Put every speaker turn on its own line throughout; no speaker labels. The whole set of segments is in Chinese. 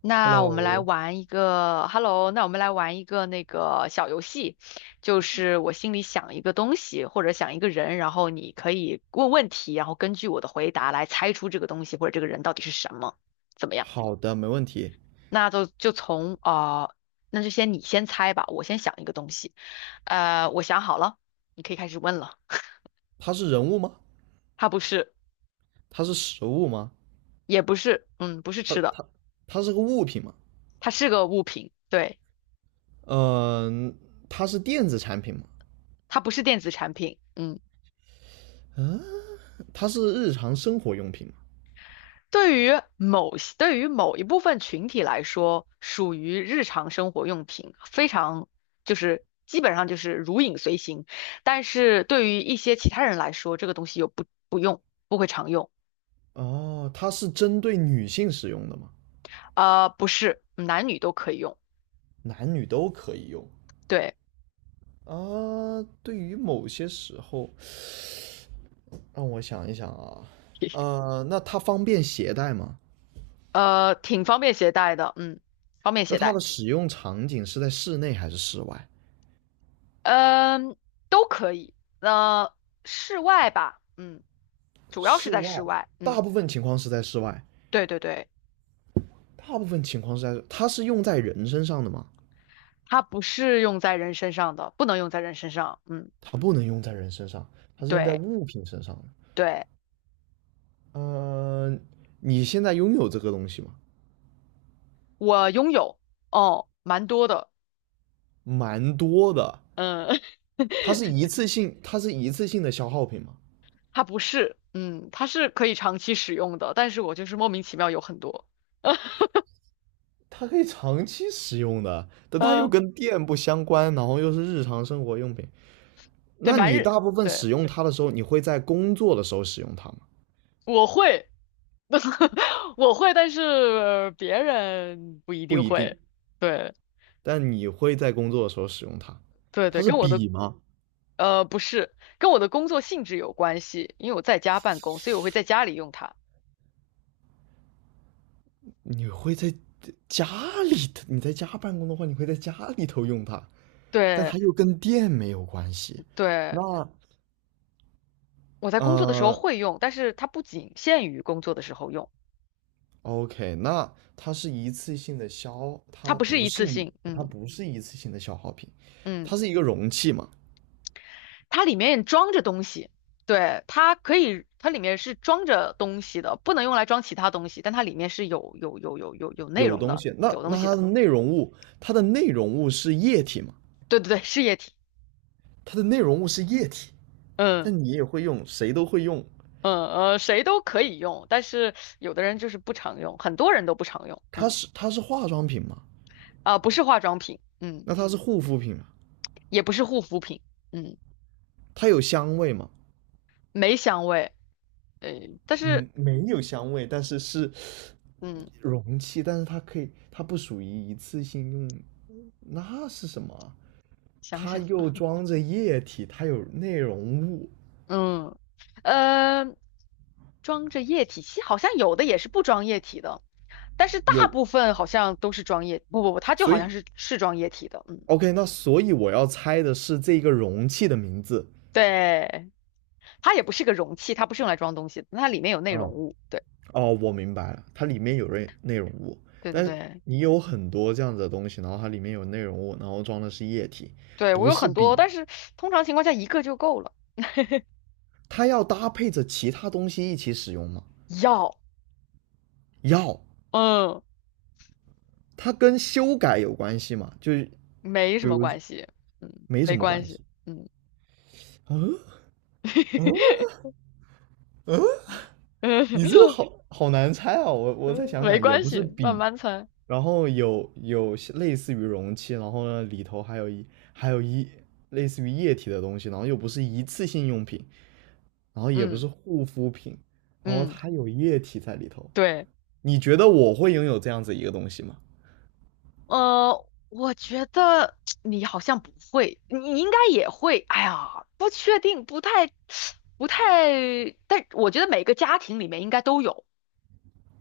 那我们来
Hello，
玩一个，Hello，那我们来玩一个小游戏，就是我心里想一个东西或者想一个人，然后你可以问问题，然后根据我的回答来猜出这个东西或者这个人到底是什么，怎么样？
好的，没问题。
那就就从啊，那就你先猜吧，我先想一个东西，我想好了，你可以开始问了。
它是人物吗？
它不是，
它是食物吗？
也不是，嗯，不是
它
吃的，
它它是个物品吗？
它是个物品，对，
嗯、它是电子产品吗？
它不是电子产品，嗯。
嗯、它是日常生活用品吗？
对于某些对于某一部分群体来说，属于日常生活用品，非常就是基本上就是如影随形。但是对于一些其他人来说，这个东西又不用，不会常用。
哦，它是针对女性使用的吗？
不是，男女都可以用。
男女都可以用
对，
啊。对于某些时候，让我想一想啊，那它方便携带吗？
挺方便携带的，嗯，方便
那
携
它
带，
的使用场景是在室内还是室外？
嗯，都可以。呃，室外吧，嗯，主要是
室
在室
外，
外，嗯，
大部分情况是在室外。
对对对，
大部分情况是在它是用在人身上的吗？
它不是用在人身上的，不能用在人身上，嗯。
它不能用在人身上，它是用在
对
物品身上的。
对，
呃，你现在拥有这个东西吗？
我拥有哦，蛮多的，
蛮多的，
嗯，
它是一次性的消耗品吗？
它不是，嗯，它是可以长期使用的，但是我就是莫名其妙有很多，
它可以长期使用的，但它又
呃，
跟电不相关，然后又是日常生活用品。
对，
那
蛮
你
日，
大部分
对，
使用它的时候，你会在工作的时候使用它吗？
我会，我会，但是别人不一
不
定
一定，
会，对
但你会在工作的时候使用它。
对对，
它是
跟我的
笔吗？
呃不是，跟我的工作性质有关系，因为我在家办公，所以我会在家里用它。
你会在家里头，你在家办公的话，你会在家里头用它，但
对
它又跟电没有关系。
对，
那
我在工作的时候
呃
会用，但是它不仅限于工作的时候用。
，OK,那它是一次性的消，
它
它
不是
不
一
是
次
一，
性，
它
嗯
不是一次性的消耗品，
嗯，
它是一个容器嘛，
它里面装着东西，对，它可以，它里面是装着东西的，不能用来装其他东西，但它里面是有内
有
容
东
的，
西。那
有东
那
西
它
的，
的内容物，它的内容物是液体嘛？
对对对，是液体，
它的内容物是液体，
嗯
但你也会用，谁都会用。
嗯谁都可以用，但是有的人就是不常用，很多人都不常用，
它
嗯
是它是化妆品嘛？
啊、不是化妆品，嗯，
那它是护肤品嘛？
也不是护肤品，嗯，
它有香味嘛？
没香味，呃，但
嗯，
是
没有香味，但是是
嗯，
容器，但是它可以，它不属于一次性用，那是什么啊
想
它
想。
又装着液体，它有内容物，
嗯，呃，装着液体，其实好像有的也是不装液体的，但是大
有，
部分好像都是装液，不不不，它就
所
好
以
像是装液体的，嗯，
OK,那所以我要猜的是这个容器的名字。
对，它也不是个容器，它不是用来装东西的，它里面有内
啊，
容
哦，
物，对
哦我明白了，它里面有内内容物，
对对
但是
对，
你有很多这样子的东西，然后它里面有内容物，然后装的是液体，
对我
不
有
是
很多，
笔，
但是通常情况下一个就够了，
它要搭配着其他东西一起使用吗？
要，
要，
嗯，
它跟修改有关系吗？就是
没
比
什么
如
关系，嗯，
没
没
什么
关
关
系，
系。
嗯，
嗯嗯 嗯，
嗯，
你这个好好难猜啊！我再想
没
想，也
关
不是
系，慢
笔，
慢猜，
然后有类似于容器，然后呢里头还有一类似于液体的东西，然后又不是一次性用品，然后也不
嗯
是护肤品，然后
嗯，
它有液体在里头。
对。
你觉得我会拥有这样子一个东西吗
我觉得 你好像不会，你应该也会。哎呀，不确定，不太。但我觉得每个家庭里面应该都有，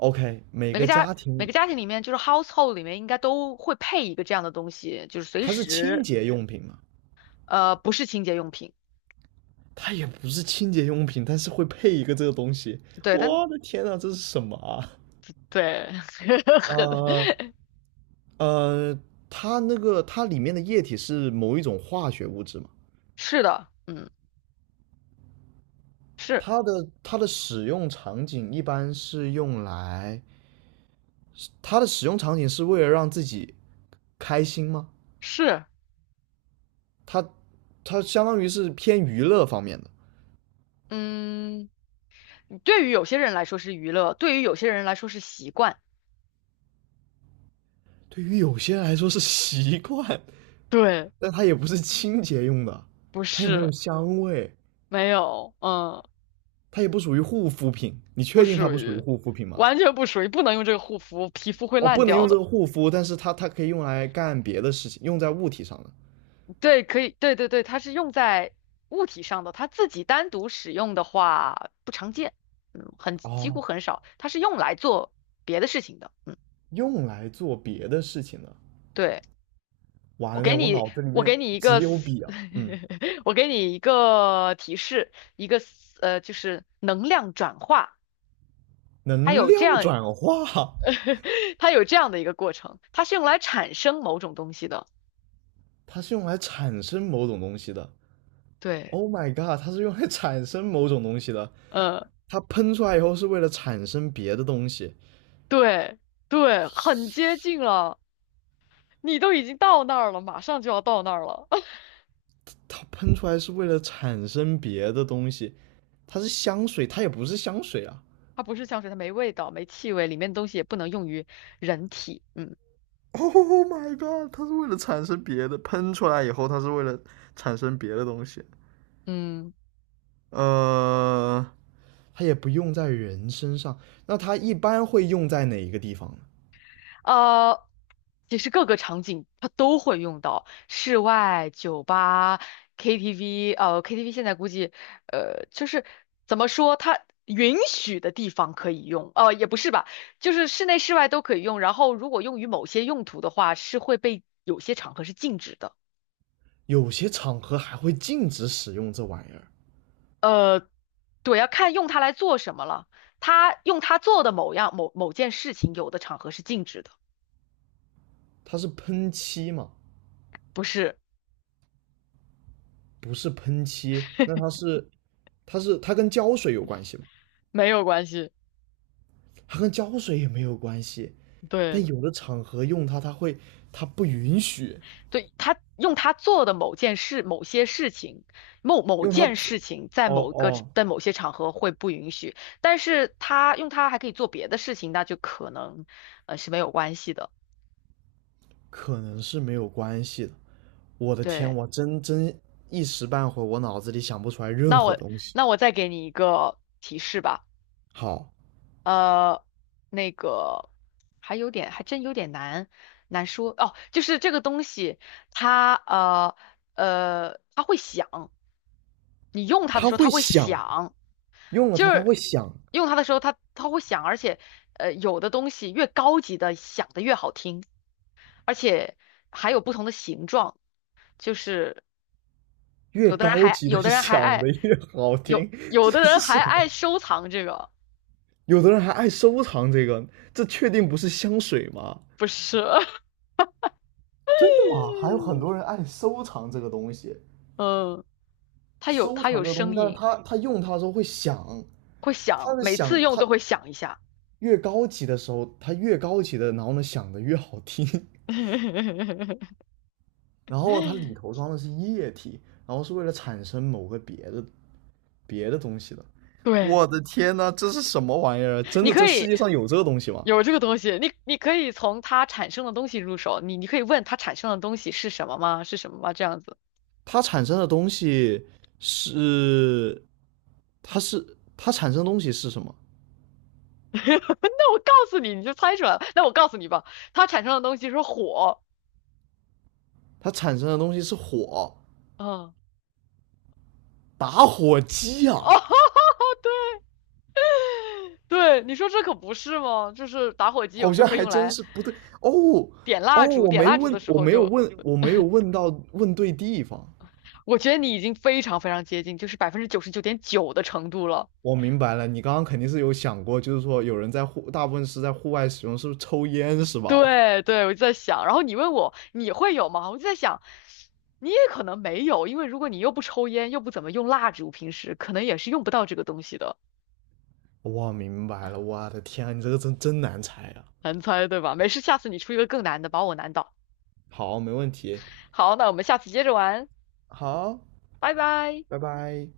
？OK,每
每个
个
家
家
每
庭
个家庭里面就是 household 里面应该都会配一个这样的东西，就是随
它是清
时，
洁用品吗？
不是清洁用品。
它也不是清洁用品，但是会配一个这个东西。
对，但
我的天呐，这是什么啊？
对，
呃
很，
呃，它它里面的液体是某一种化学物质嘛？
是的，嗯，是
它的使用场景一般是用来，它的使用场景是为了让自己开心吗？
是，
它它相当于是偏娱乐方面的，
嗯，对于有些人来说是娱乐，对于有些人来说是习惯，
对于有些人来说是习惯，
对，
但它也不是清洁用的，
不
它也没有
是。
香味。
没有，嗯，
它也不属于护肤品，你
不
确定它
属
不属于
于，
护肤品吗？
完全不属于，不能用这个护肤，皮肤会
哦，
烂
不能
掉
用这
的。
个护肤，但是它可以用来干别的事情，用在物体上的。
对，可以，对对对，它是用在物体上的，它自己单独使用的话不常见，嗯，很，几乎
哦，
很少，它是用来做别的事情的，嗯，
用来做别的事情的。
对，
完了，我脑子里
我
面
给你一
只
个
有
思
笔啊。嗯，
我给你一个提示，一个思呃，就是能量转化，它
能
有这
量
样，
转化，
它有这样的一个过程，它是用来产生某种东西的，
它是用来产生某种东西的。
对。
Oh my god,它是用来产生某种东西的。
呃，
它喷出来以后是为了产生别的东西，
对对，很接近了，你都已经到那儿了，马上就要到那儿了。
它喷出来是为了产生别的东西。它也不是香水啊。
它不是香水，它没味道，没气味，里面的东西也不能用于人体。嗯
Oh my god！它是为了产生别的，喷出来以后，它是为了产生别的东西。
嗯。
呃，它也不用在人身上。那它一般会用在哪一个地方呢？
呃，其实各个场景它都会用到，室外、酒吧、KTV，KTV 现在估计，就是怎么说，它允许的地方可以用，也不是吧，就是室内、室外都可以用。然后如果用于某些用途的话，是会被有些场合是禁止的。
有些场合还会禁止使用这玩意儿。
对，要看用它来做什么了。它用它做的某样某某件事情，有的场合是禁止的，
它是喷漆嘛？
不是，
不是喷漆，那它 是，它是它跟胶水有关系吗？
没有关系，
它跟胶水也没有关系。但
对。
有的场合用它，它会，它不允许
对，他用他做的某件事、某些事情、某某
用它。
件事情，在
哦
某个
哦，
在某些场合会不允许，但是他用他还可以做别的事情，那就可能是没有关系的。
可能是没有关系的。我的天，
对，
我真真一时半会儿我脑子里想不出来任
那
何
我
东西。
那我再给你一个提示吧，
好，
呃，那个还有点还真有点难说哦，就是这个东西它它会响，你用它的
它
时候
会
它会
响，
响。
用了
就
它它
是
会响，
用它的时候，它会响，而且有的东西越高级的响的越好听，而且还有不同的形状，就是
越
有的人
高
还
级的
有 的人还
响的
爱
越好
有
听，
有
这
的人
是什
还
么？
爱收藏这个，
有的人还爱收藏这个，这确定不是香水吗？
不是，
真的吗？还有很多人 爱收藏这个东西，
嗯，它有
收
它
藏
有
这个东西，
声
但是
音，
他用它的时候会响，
会
它
响，
的
每
响，
次用
它
都会响一下，
越高级的时候，它越高级的，然后呢响的越好听。然后它里头装的是液体，然后是为了产生某个别的别的东西的。
对。
我的天呐，这是什么玩意儿？真
你
的，
可
这世
以
界上有这个东西吗？
有这个东西，你可以从它产生的东西入手，你可以问它产生的东西是什么吗？是什么吗？这样子，
它产生的东西是，它是它产生的东西是什么？
那我告诉你，你就猜出来了。那我告诉你吧，它产生的东西是火。
它产生的东西是火，
嗯，
打火机啊，
对，你说这可不是吗？就是打火机有
好
时候
像
可以
还
用
真
来
是不对哦
点
哦，
蜡烛，点蜡烛的时
我
候
没有
就，
问，我没有问到问对地方。
我觉得你已经非常非常接近，就是99.9%的程度了。
我明白了，你刚刚肯定是有想过，就是说有人在户，大部分是在户外使用，是不是抽烟是吧？
对对，我就在想，然后你问我你会有吗？我就在想，你也可能没有，因为如果你又不抽烟，又不怎么用蜡烛，平时可能也是用不到这个东西的。
我明白了，我的天啊，你这个真真难猜啊！
难猜，对吧？没事，下次你出一个更难的，把我难倒。
好，没问题，
好，那我们下次接着玩，
好，
拜拜。
拜拜。